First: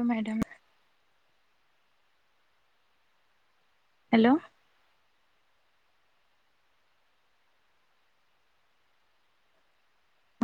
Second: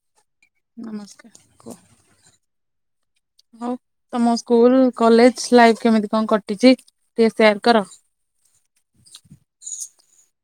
ହ ମ୍ୟାଡ଼ାମ। ନମସ୍କାର ହଉ ହ୍ୟାଲୋ ତମ ସ୍କୁଲ କଲେଜ ଲାଇଫ୍। କେମିତି କଁ କଟିଚି ଟିକେ ସେୟାର କର।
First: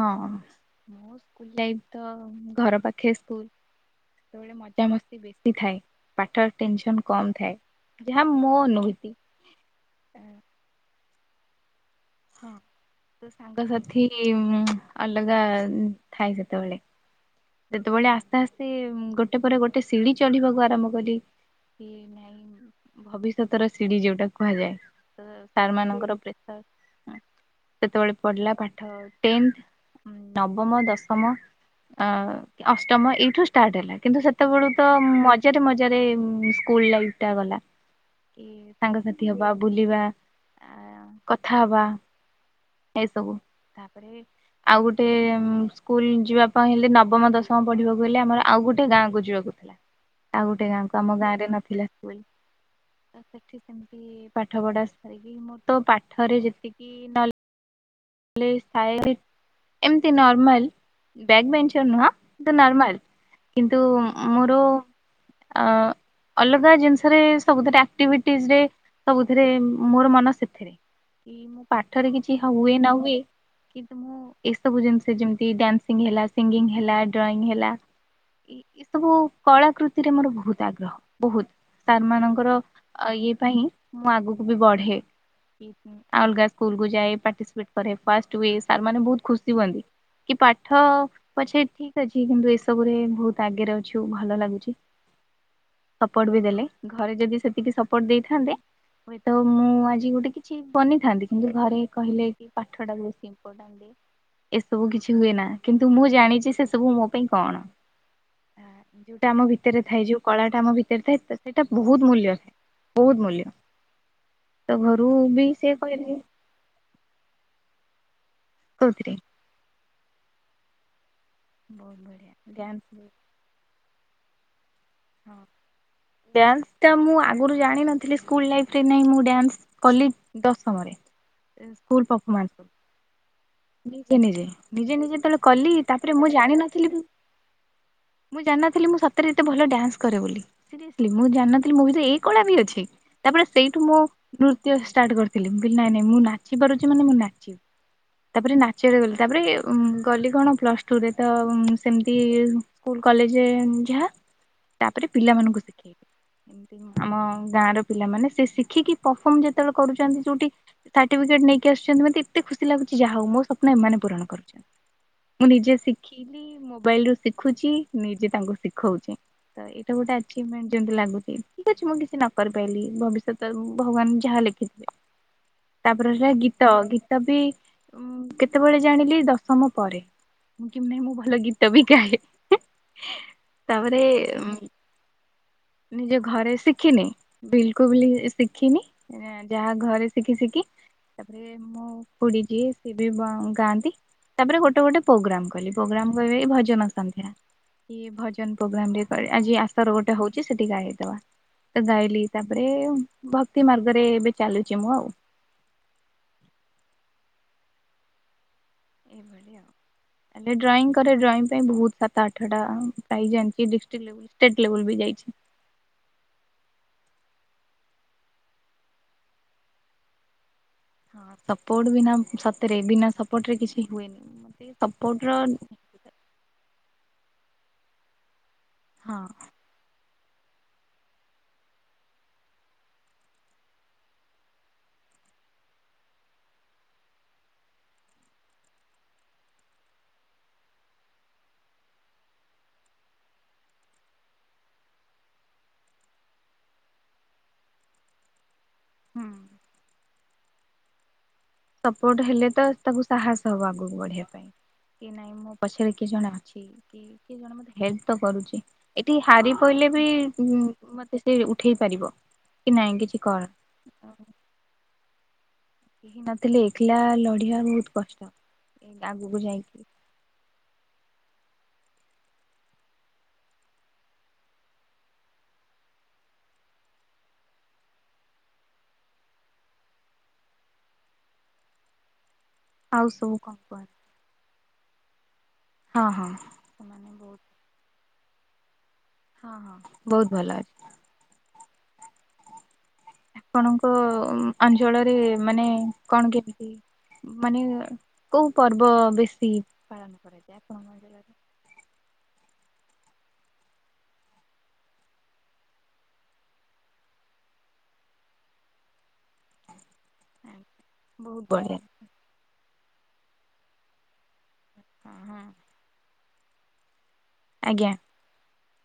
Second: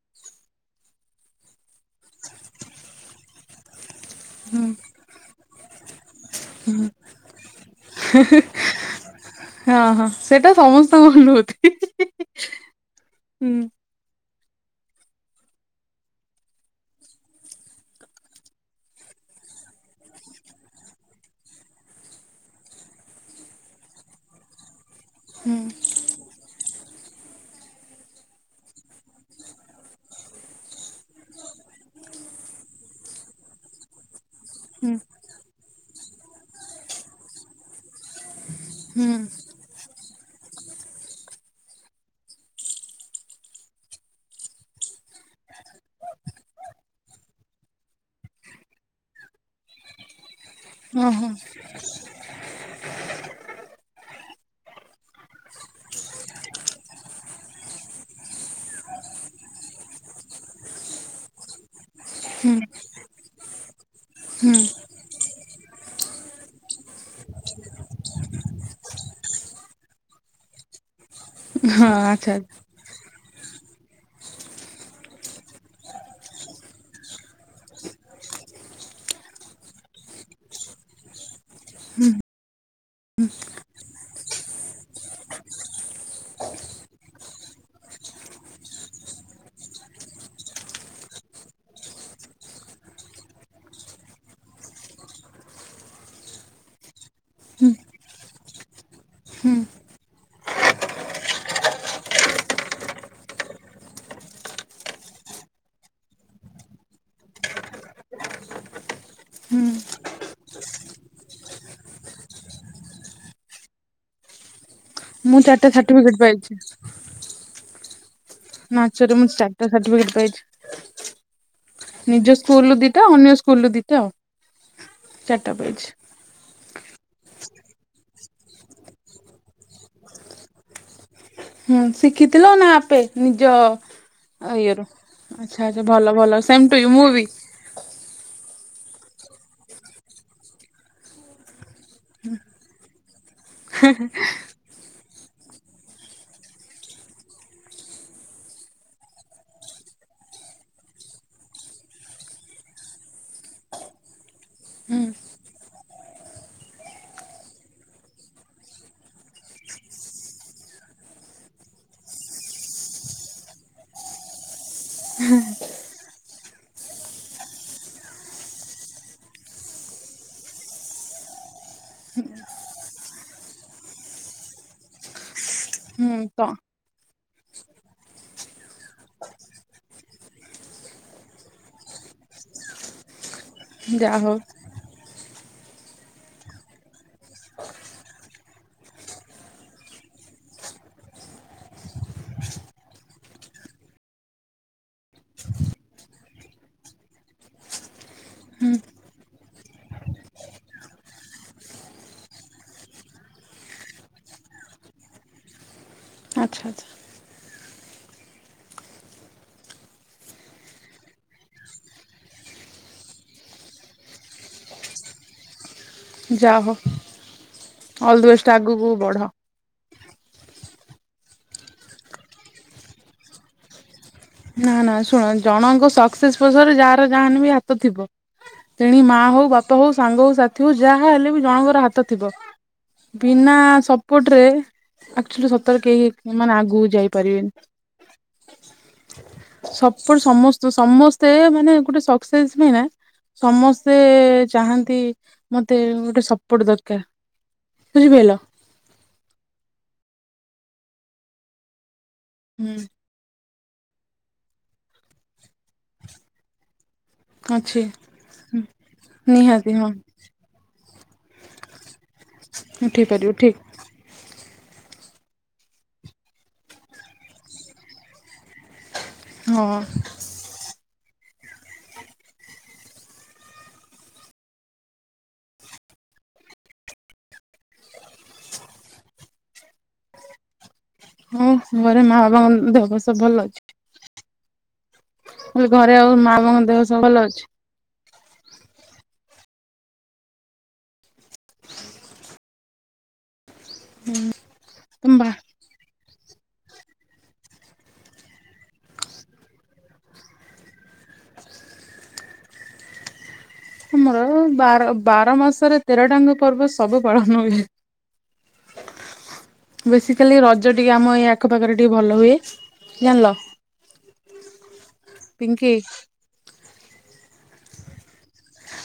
ହଁ ସେଇତ ଘର ପାଖେ ସ୍କୁଲ। ସେତବେଳେ ହୁଁ ମଜା ମସ୍ତି ବେଶୀ ଥାଏ। ପାଠର ଟେନସନ୍ କମ୍ ଥାଏ। ଯାହା ମୋ ଅନୁଭୂତି। ଉଁ ହୁଁ ହୁଁ [unintelligible] ହଁ ତ ସାଙ୍ଗସାଥି ଏ ମୁଁ ଅଲଗା ଥାଏ ସେତବେଳେ। ଯେତବେଳେ ଆସ୍ତେ ଆସ୍ତେ ଗୋଟେ ପରେ ଗୋଟେ ସିଡ଼ି ଚଢିବାକୁ ଆରମ୍ଭ କଲି ନାଇଁ ଭବିଷ୍ୟତର ସିଡ଼ି ଯୋଉଟା କୁହାଯାଏ। ହୁଁ ସାର୍ ମାନଙ୍କର ପ୍ରେସର ସେତବେଳେ ପଢିଲା ପାଠ ଟେନ୍, ନବମ, ଦଶମ ଅ ଅଷ୍ଟମ ଏଇଠୁ ଷ୍ଟାର୍ଟ ହେଲା କିନ୍ତୁ ସେ ସେତବେଳୁ ତ ହୁଁ ମଜାରେ ମଜାରେ ଉଁ ସ୍କୁଲ ଲାଇଫ ଟା ଗଲା। କି ହୁଁ ସାଙ୍ଗସାଥି ହବା ବୁଲିବା ଆ କଥା ହବା। ଏସବୁ ତାପରେ ଆଉ ଗୋଟେ ଅମ୍ ସ୍କୁଲ ଯିବା ପାଇଁ ହେଲେ ନବମ, ଦଶମ ପଢିବାକୁ ହେଲେ ଆମର ଆଉ ଗୋଟେ ଗାଁକୁ ଯିବାକୁ ଥିଲା। ଆଉ ଗୋଟେ ଗାଁକୁ ଆମ ଓହୋ ଗାଁରେ ନଥିଲା ସ୍କୁଲ ତ ସେଠି ସେମତି ପାଠ ପଢା ସାରିକି ମୁଁ ତ ପାଠରେ ଯେତିକି ନଲ ଲେଜ୍ ଥାଏ ଏମତି ନର୍ମାଲ ବ୍ୟାକ୍ ବେଞ୍ଚର ନୁହଁ। ତ ନର୍ମାଲ। ହୁଁ। ଆ ଅଲଗା ଜିନିଷ ରେ ସବୁ ଥିରେ ଆକ୍ଟିଭିଟିଜ୍ ରେ ସବୁ ଥିରେ ମୋର ମନ ସେଥିରେ। କି ମୁଁ ହଁ ପାଠରେ ଆଚ୍ଛା। କିଛି ହୁଏ ନ ହୁଏ କିନ୍ତୁ ମୁଁ ଏସବୁ ଜିନିଷ ଯେମିତି ଡାନସିଂ ହେଲା ସିଙ୍ଗିଙ୍ଗ ହେଲା ଡ୍ରଇଂ ହେଲା ଏ ଏ ସବୁ କଳାକୃତିରେ ମୋର ବହୁତ ଆଗ୍ରହ ବହୁତ। ସାର୍ ମାନଙ୍କର ଇଏ ପାଇଁ ମୁଁ ଆଗକୁ ବି ବଢେ। ଆ ଅଲଗା ସ୍କୁଲ କୁ ଯାଏ ପାଟିସପେଟ୍ କରେ ଫାଷ୍ଟ ହୁଏ ସାର୍ ମାନେ ବହୁତ ଖୁସି ହୁଅନ୍ତି। କି ପାଠ ପଛେ ଠିକ ଅଛି କିନ୍ତୁ ଏସବୁ ରେ ବହୁତ ଆଗେରେ ଅଛୁ ଭଲ ଲାଗୁଚି। [inaudible] ସପୋର୍ଟ ବି ଦେଲେ ଘରେ ଯଦି ସେତିକି ସପୋର୍ଟ ଦେଇଥାନ୍ତେ ହୁଏତ ମୁଁ ଆଜି ଗୋଟେ କିଛି ବନିଥାନ୍ତି। କିନ୍ତୁ ଘରେ କହିଲେ ପାଠ ଟା ବେଶି ଇମ୍ପୋର୍ଟାଣ୍ଟେ। ଏସବୁ କିଛି ହୁଏ ନା। କିନ୍ତୁ ମୁଁ ଜାଣିଚି ସେ ସବୁ ମୋ ପାଇଁ କଣ? ଯୋଉଟା ଆମ ଭିତରେ ଥାଏ ଯୋଉ କଳାଟା ଆମ ଭିତରେ ଥାଏ ସେଇଟା ବହୁତ ମୂଲ୍ୟ। ବହୁତ ମୂଲ୍ୟ। ହଁ ତ ଘରୁ ମୁଁ ବି ସେ ଚାରଟା କହିଲେ ସାର୍ଟିଫିକେଟ ପାଇଛି। କୋଉଥିରେ ନାଚରେ ମୁଁ ଚାରଟା ସାର୍ଟିଫିକେଟ ପାଇଚି। ବହୁତ ବଢିଆ ନିଜ ସ୍କୁଲ ରୁ ଡ୍ୟାନ୍ସ ଦିଟା ଅନ୍ୟ ସ୍କୁଲ ରୁ ଦିଟା ଆଉ। ଚାରିଟା ପାଇଛି। ଡ୍ୟାନ୍ସ। ତା ମୁଁ ଆଗରୁ ଜାଣିିନଥିଲି ସ୍କୁଲ ଲାଇଫ୍ ରେ ନାହିଁ ମୁଁ ଡ୍ୟାନ୍ସ କଲି ଦଶମରେ। ହୁଁ ସ୍କୁଲ ଶିଖିଥିଲ ପରଫମାନ୍ସ ନା ଆପେ ନିଜ ନିଜେ ନିଜେ ଅଁ ଇଏ ର ନିଜେ ନିଜେ ଯେତେବେଳେ ଆଚ୍ଛା କଲି ଆଚ୍ଛା ତାପରେ ଭଲ। ମୁଁ ଭଲ ସେମ୍ ଟୁ ଜାଣିନଥିଲି ୟୁ ମୁଁ ବି। ମୁଁ ଜାନ ନଥ୍ ହେଲେ ମୁଁ ସତରେ ଏତେ ଭଲ ଡନ୍ସ କରେ ବୋଲି ସିରିଏସଲି ମୁଁ ଜାଣିନଥିଲି ମୋ ଭିତରେ ଏଇ କଳା ବି ଅଛି? ତାପରେ ସେଇଠୁ ମୁଁ ନୃତ୍ୟ ଷ୍ଟାର୍ଟ କରିଥିଲି ମୁଁ କଇଲି ନାଇଁ ନାଇଁ ମୁଁ ନାଚି ପାରୁଛି ମାନେ ମୁଁ ନାଚିବି। ତାପରେ ନାଚରେ ଗଲି ତାପରେ ଗଲି କଣ ପ୍ଲସ ଟୁରେ ତ ଉ ସେମିତି ଇ ଉ ସ୍କୁଲ। କଲେଜ ଉ ଯାହା ହଁ ତାପରେ ପିଲାମାନଙ୍କୁ ଶିଖେଇଲି। ଏମିତି ଆମ ଗାଁ ର ପିଲାମାନେ ସେ ଶିଖିକି ପର୍ଫମ୍ ଯେତେବେଳେ କରୁଛନ୍ତି ଯୋଉଠି ଟାଟେଜେ। ନେଇକି ଆସୁଛନ୍ତି ମତେ ଏତେ ଖୁସି ଲାଗୁଛି ଯାହା ହଉ ମୋ ସ୍ୱପ୍ନ ଏମାନେ ପୂରଣ କରୁଛନ୍ତି। ମୁଁ ନିଜେ ଶିଖିଲି ମୋବାଇଲ ରୁ ଶିଖୁଛି ନିଜେ ତାଙ୍କୁ ଶିଖଉଛି। ତ ଏଇଟା ଗୋଟେ ଆଚିଭମେଣ୍ଟ ଯେମିତି ଲାଗୁଛି ଠିକ ଅଛି ମୁଁ କିଛି ନ କରି ପାରିଲି ଭବିଷ୍ୟତ ଉ ଭଗବାନ ଯାହାହେଲେ। ଲେଖିଥିବେ। ହୁଁ ତାପରେ ହେଲା ତ ଗୀତ ଗୀତ ବି କେତେବେଳେ ଜାଣିଲି ଦଶମ ପରେ। ମୁଁ କେମିତି ମୁଁ ଭଲ ଗୀତ ବି ଗାଏ ତାପରେ। ଯାହା ହଉ। ନିଜ ଘରେ ଶିଖିନି ବିଲକୁଲ ଶିଖିନି ଯାହା ଘରେ ଶିଖି ଶିଖି। ତାପରେ ମୁଁ ଖୁଡୀ ଯିଏ ସିଏ ବି ଗାଆନ୍ତି। ତାପରେ ଗୋଟେ ଗୋଟେ ପ୍ରୋଗ୍ରାମ କଲି ପ୍ରୋଗ୍ରାମ କଇଲେ ଭଜନ ସାନ୍ଧ୍ୟଥିଲା। ଇ ଭଜନ ପ୍ରୋଗ୍ରାମ ରେ ତ ଆଜି ଆସ ର ଗୋଟେ ହଉଛି ସେଠି ଗାଇଦବା। ଗାଇଲି ତାପରେ ଭକ୍ତି ମାର୍ଗରେ ଏବେ ଚାଲୁଛି ମୁଁ ଆଉ। ଆଚ୍ଛା ଆଚ୍ଛା। ଏ ଭଳିଆଉ। ହେଲେ ଡଂ କରେ ଡ୍ରଂ ପାଇଁ ବହୁତ ସାତ ଆଠଟା ପ୍ରାଇଜି ଆଞ୍ଚି ଡିଷ୍ଟି ଲେବୁଲ୍ ଷ୍ଟେଟ୍ ଲେବୁଲ ବି ଯାଇଛି। ଯାହ ହେଉ ଅଲ ଦି ବଷ୍ଟ ଆଗକୁ ବି ବଢ। ହଁ ସପୋର୍ଟ ବିନା ସତରେ ବିନା ସପୋର୍ଟ ରେ କିଛି ହୁଏନି। ମତେ ନା ନା ଶୁଣ ସପୋର୍ଟର ଜଣଙ୍କ ସକ୍ସେସ ପଛରେ ଯାହାର ଯାହେନେ ବି ହାତ ଥିବ। ତେଣି ହଁ ମାଆ ହଉ ବାପା ହଉ ସାଙ୍ଗ ହଉ ସାଥିୀ ହଉ ଯାହା ହେଲେ ବି ଜଣଙ୍କର ହାତ ଥିବ। ବିନା ସପୋଟରେ ଆଚୁଆଲି ସତରେ କେହି ଉ ମାନେ ଆଗକୁ ଯାଇପାରିବେନି ସପଟ ସମସ୍ତ ସମସ୍ତେ ମାନେ ଗୋଟେ ସକ୍ସେସ ପାଇଁ ନା ସମସ୍ତେ ଚାହାନ୍ତି ମତେ ଗୋଟେ ସପୋର୍ଟ ଦରକାର। ବୁଝି ପାରିଲ ହୁଁ ପୁଅ ଟେ ହେଲେ ତ ହୁଁ ତାକୁ ସାହସ ହବ ଆଗକୁ ବଢିବା ପାଇଁ କି ନାଇଁ ମୋ ପଛରେ କିଏ ଜଣେ ଅଛି। କିଏ ଜଣ ମତେ ଅଛି ହେଲ୍ପ ତ କରୁଛି ଏଠି ହାରି ନିହାତି ହଁ ପଇଲେ ବି ମତେ ସେ ଉଠେଇ ପା ରିବ ଉଠେଇପାରିବୁ ଠିକ କେହି ନଥିଲେ ଏକଲା ଲଢିବା ବହୁତ କଷ୍ଟ ଆଗକୁ ହଁ। ଯାଇକି ହୁ ଘରେ ମା ବାବାଙ୍କ ଦେହ ପା ଆଉ ସବୁ ଭଲ କଣ ଅଛି। କୁହ କ ଘରେ ହଁ ଆଉ ହଁ ମା ବାଙ୍କ ଦେହ ସବୁ ସେମାନେ ଭଲ ବହୁତ ଅଛି ହଁ ହଁ ବହୁତ ଭଲ ଅଛି। ଆପଣଙ୍କ ଅଞ୍ଚଳରେ ତମ ବା ମାନେ କଣ କେମିତି? ମାନେ କୋଉ ପର୍ବ ବେଶୀ ପାଳନ କରାଯାଏ [unintelligible] [inaudible] ଆମର ବାର ବାର ମାସରେ ତେରଟାଙ୍ଗ ପର୍ବ ସବୁ ପାଳନ ହୁଏ ବେସିକାଲି ରଜ ଟିକେ ଆମ ଏଇ ବହୁତ ଆଖ ପାାଖରେ ବଢିଆ ଟିକେ ଭଲ ହୁଏ। ଜାଣିଲ ପିଙ୍କି ଆଜ୍ଞା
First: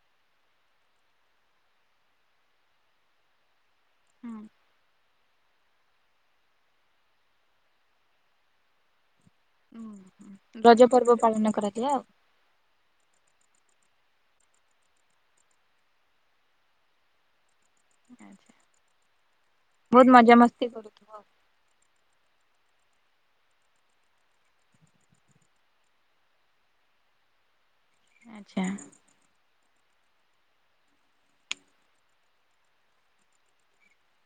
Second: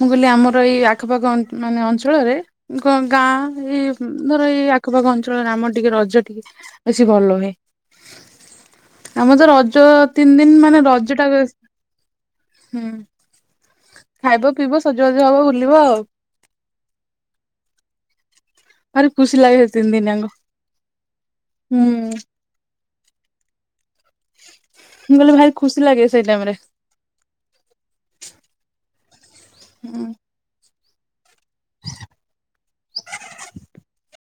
ମୁଁ କହିଲି ଆମର ଏଇ ଆଖପାଖ ମାନେ ଅ ଅଞ୍ଚଳରେ ଗାଁ ଏଇ ମୋର ଏଇ ଆଖପାଖ ଅଞ୍ଚ ଳରେ ଆମ ଟିକେ ରଜ ଟିକେ ବେଶୀ ଭଲ ହୁଏ। ଆମର ତ ରଜ ତିନି ଦିନ ମାନେ ପର୍ବ ରଜ ଟା, ହୁଁ। ପାଳନ କରାଯାଏ ଆଉ ଖାଇବ ପିଇବ ସଜବାଜ ହବ ବୁଲିବ ଆଉ। ଆଛା, ଭାରି ଖୁସି ଲାଗେ ସେ ତିନି ଦିନ ବହୁତ ଯାକ ମଜା ମସ୍ତି କରୁୁଥିବ ଆଉ। ହୁଁ। ମୁଁ ମାନେ ଭାରି ଖୁସି ଲାଗେ ସେଇ ଟାଇମରେ। ଆଚ୍ଛା। ହୁଁ। [inaudible]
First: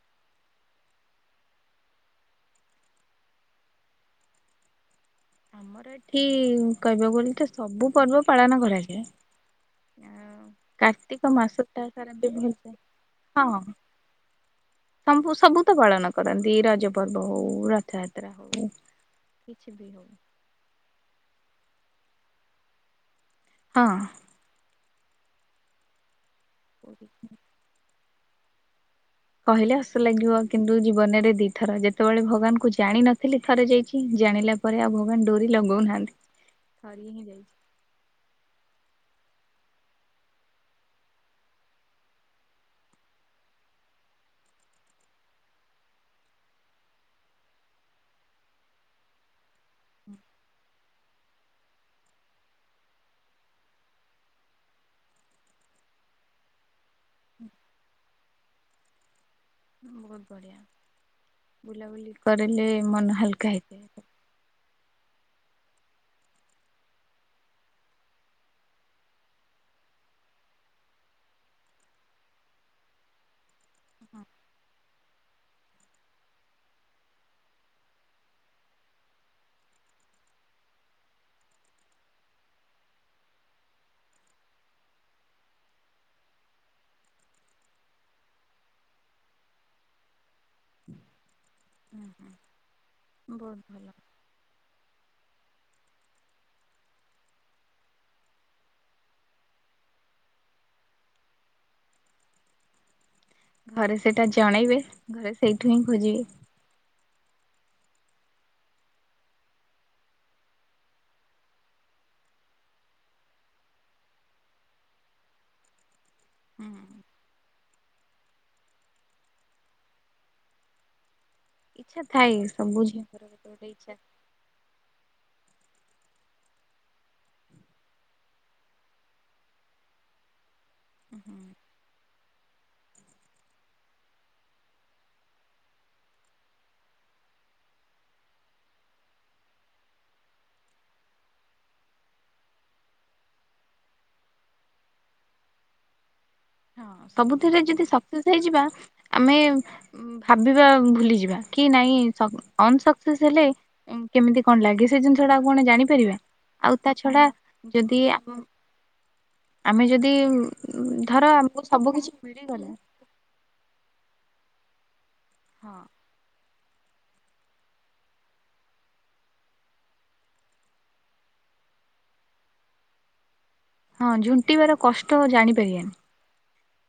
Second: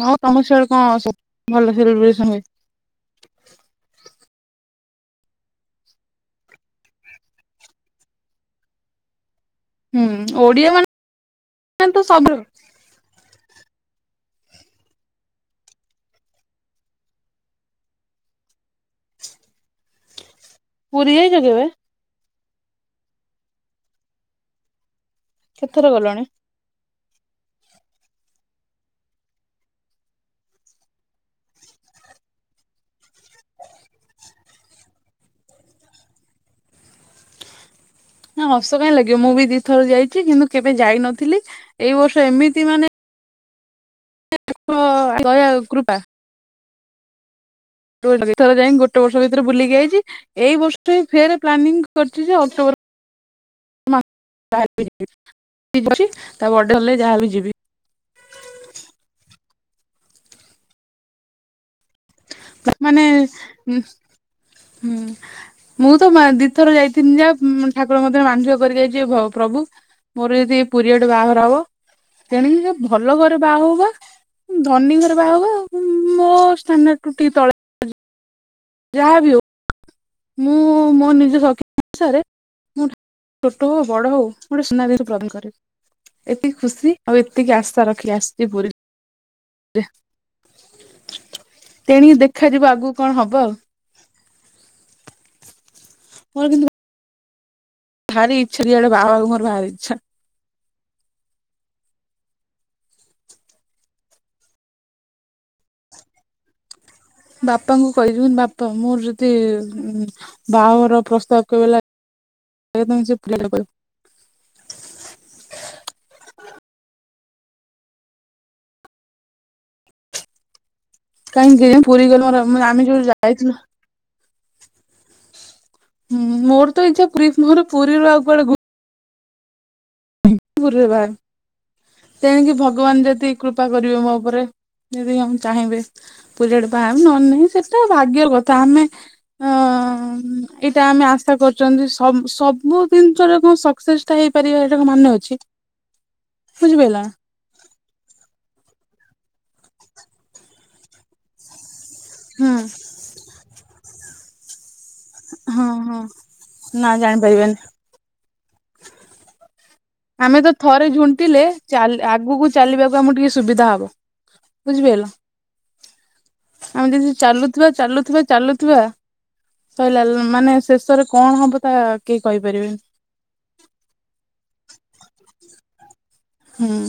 ହଁ ତମ ସିଆଡ କଣ ସବୁ ଭଲ ସେଲିବ୍ରେସନ ହୁଏ? ଆମର ଏଠି କହିବ ବୋଲିଲେ ତ ସବୁ ପର୍ବ ପାଳନ କରାଯାଏ ଆ ହୁଁ ଓଡିଆ କାର୍ତ୍ତିକ ମାସଟା ମାନେ ତ ସାରା ବି ସବୁ ମି-ହଁ, ହଁ। ସବୁ ସବୁ ତ ପାଳନ କରନ୍ତି ରଜ ପର୍ବ ହଉ, ରଥଯାତ୍ରା ହଉ, କିଛି ବି ହଉ। ପୁରୀ ଯାଇଛ କେବେ? ହଁ। କେଥର ଗଲଣି? ପୁରୀ କି କହିଲେ ହସୁ ଲାଗିବ, କିନ୍ତୁ ଜୀବନରେ ଦି ଥର ଯେତେବେଳେ ଭଗବାନ କୁ ଜାଣିିନଥିଲି ଥରେ ଯାଇଛି ଜାଣିଲା ପରେ ଆଉ ଭଗବାନ ଡୋରି ଲଗଉନାହାନ୍ତି ଥରି ହିଁ ଯାଇଛି। ନା ହସ କାହିଁ ଲାଗିବ! ମୁଁ ବି ଦି ଥର ଯାଇଛି, କିନ୍ତୁ କେବେ ଯାଇନଥିଲି, ଏଇ ବର୍ଷ ଏମିତି ମାନେ କୃପା [unintelligible] ଥରେ ଯାଇକି ଗୋଟେ ବର୍ଷ ଭିତରେ ବୁଲିକି ଯାଇଛି ଏଇ ବର୍ଷ ଫେର୍ ପ୍ଲାନିଂ କରିଛି, ଯେ ଅକ୍ଟୋବର ତା [unintelligible] ବଡ ହେଲେ ଯାହା ବି ଯିବି। ବହୁତ ବଢ଼ିଆ ବୁଲାବୁଲି କରଲେ ମାନେ ମନ ହାଲକା ହୁଁ ହେଇଯିବ। ହୁଁ। ମୁଁ ତ ଦି ଥର ଯାଇଥିନି ଯା ଠାକୁର ମଧ୍ୟରେ ମାଧଆ କରି ଯାଇଛି, ପ୍ରଭୁ ମୋର ଯଦି ପିରିୟଡ ବାହାର ହବ ତେଣିକି ଯ ଭଲ ଘରେ ବାହା ବା ଧନୀ ଘରେ ବାହା ବା ମୋ ଷ୍ଟାଣ୍ଡାର୍ଡ ଟିକେ ତଳେ ଯାହା ବି ହଉ ମୁଁ ମୋ ନିଜ ଶକ୍ତି ଅନସାରେ, ମୁଁ ଛୋଟ ହଉ ବଡ ହଉ ଗୋଟେ ସୁନା ଦେଇ ପ୍ରନ୍ଦ କରିବି ଏତିକି ଖୁସି ଆଉ ଏତିକି ଆଶା ରଖି ଆସିଛି ପୁରୀ [inaudible] ହୁଁ ତେଣିକି ହୁଁ ଦେଖାଯିବ ଆଗକୁ କଣ ହବ ଆଉ। ବହୁତ ଭଲ ପରେ କିନ୍ତୁ ଭାର ଇଚ୍ଛା ରିଆଡେ ବାବା ଉମର ଭାର ଇଚ୍ଛା। ଘରେ ସେଇଟା ଜଣେଇବେ, ଘରେ ସେଇଠୁ ହିଁ ଖୋଜିବେ? ବାପାଙ୍କୁ କହିବି, ବାପା ମୋର ଯଦି ବାହାଘର ପ୍ରସ୍ତାବ ଗଲା ସେମ ସେ ପିଲ [unintelligible] ହୁଁ ହୁଁ। କାହିଁକି ଇଚ୍ଛା ପୁରୀ ଗଲୁ, ଥାଏ ସବୁ ଆମେ କେବେ ଝିଅଙ୍କର ଗୋଟେ ଯାଇଥିଲୁ ଗୋଟେ ଇଚ୍ଛା ହୁଁ ମୋର ତ ଇଛା ପୁରୀ ମୁହର ପୁରୀରୁ ଆଗୁଆଡେ [unintelligible] ପୁରୀ ରେ ବାହା ହେବି, ହୁଁ ତେଣିକି ଭଗବାନ ଯଦି କୃପା କରିବେ ମୋ ଉପରେ ଯଦି ଆମେ ଚାହିଁବେ, ପୁରୀ ଆଡେ ବାହା ହେମି ନହଲେ ନାହିଁ, ସେଟା ଭାଗ୍ୟ କଥା, ଆମେ ଅ ହଁ ଇଟା ଆମେ ଆଶା କରୁଛନ୍ତି, ସ -ସବୁ ଜିନିଷରେ ସସେକସେ ହେଇପାରିବା, ଏଟା କଣ ମାନେ ଅଛି। ହଁ ବୁଝିପାରିଲ ସବୁଥିରେ, ଯଦି ସକ୍ସେସ୍ ହେଇଯିବା ଆମେ ଭାବିବା ଭୁଲିଯିବା, କି ନାଇଁ ନା ହୁଁ ଅନସକ୍ସେସ୍ ହେଲେ, କେମିତି କଣ ଲାଗେ ସେ ଜିନିଷଟା ଆଉ କଣ ହଁ ହଁ ଜାଣିପାରିବା, ଆଉ ନା ତା ଛଡା ଜାଣିପାରିବାନି ଯଦି ଆ ଆମେ ଯଦି ଆମେ ତ ଥରେ ଧର ଝୁଣ୍ଟିଲେ ଆମକୁ ସବୁ କିଛି ଆଗକୁ ମିଳିଗଲା। ବୁଝି ପାଇଲ? ହଁ। ଆମେ ଯଦି ଚାଲୁଥିବା ଚାଲୁଥିବା ଚାଲୁଥିବା। ସରିଲା ମାନେ ଶେଷରେ କଣ ହବ, ତା କେହି କହିପାରିବେନି? ହଁ ଝୁଣ୍ଟିବାର, କଷ୍ଟ ଜାଣିପାରିବାନି। ହୁଁ।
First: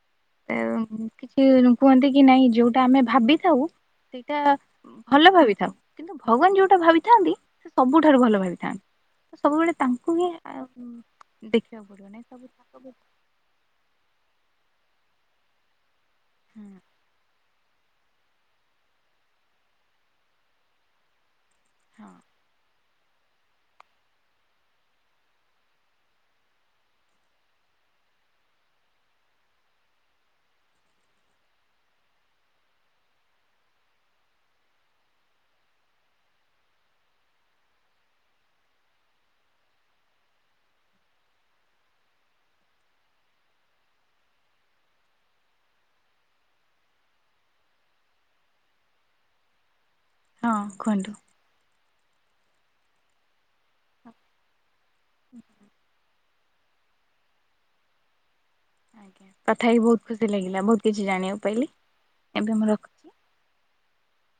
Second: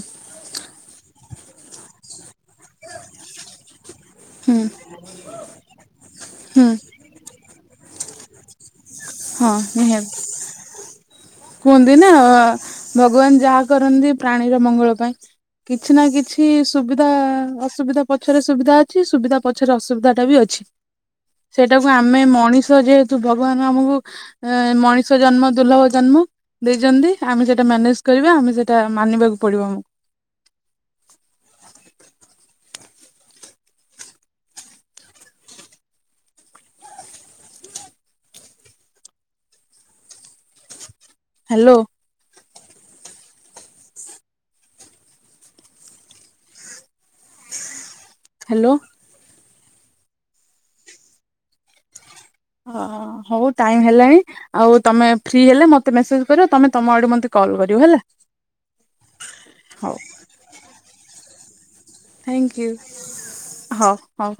କିଛି କୁହନ୍ତି କି ନାଇଁ ଯୋଉଟା ଆମେ ଭାବିଥାଉ ସେଇଟା ହୁଁ ଭଲ ଭାବିଥାଉ, କିନ୍ତୁ ଭଗବାନ ହୁଁ ଯୋଉଟା ଭାବିଥାନ୍ତି। ସବୁଠାରୁ ଭଲ ଭାବିଥାନ୍ତି। ହଁ ସବୁବେଳେ ନିହାତି ତାଙ୍କୁ ହିଁ ଦେଖିବାକୁ କୁହନ୍ତି ନା ପଡିବ ନାହିଁ ସବୁ ତାଙ୍କ [inaudible] ଭଗବାନ ଯାହା କରନ୍ତି ପ୍ରାଣୀର ମଙ୍ଗଳ, ପାଇଁ କିଛି ନା କିଛି ହଁ ସୁବିଧା ସୁୁବିଧା ପଛରେ ସୁବିଧା ଅଛି। ସୁବିଧା ପଛରେ ଅସୁବିଧାଟା ବି ଅଛି। ସେଇଟାକୁ ହଁ ଆମେ ମଣିଷ, ଯେହେତୁ ଭଗବାନ ଆମକୁ ମଣିଷ ଜନ୍ମ ଦୁର୍ଲଭ ଜନ୍ମ ଦେଇଛନ୍ତି। ଆମେ ସେଟା ମ୍ୟାନେଜ କରିବା ଆମେ ସେଟା ମାନିବା କୁ ପଡିବ ଆମକୁ। ହାଲୋ। ହାଲୋ। ହଁ, କୁହନ୍ତୁ। ହଁ, ହଉ ଟାଇମ ହେଲାଣି। ଆଉ ତମେ ଫ୍ରି ହେଲେ, ମତେ ମେସେଜ ତମେ, ତମ ଆଡୁ ମତେ କଲ୍ କରିବ ହେଲା। ଆଜ୍ଞା, କଥା ହେଇକି ହଉ ବହୁତ ଖୁସି ଲାଗିଲା ବହୁତ କିଛି ଜାଣିବାକୁ ପାଇଲି। ଏବେ ଥ୍ୟାଙ୍କୟୁ ମୁଁ ରଖୁଛି। ହୋଉ ହୋଉ!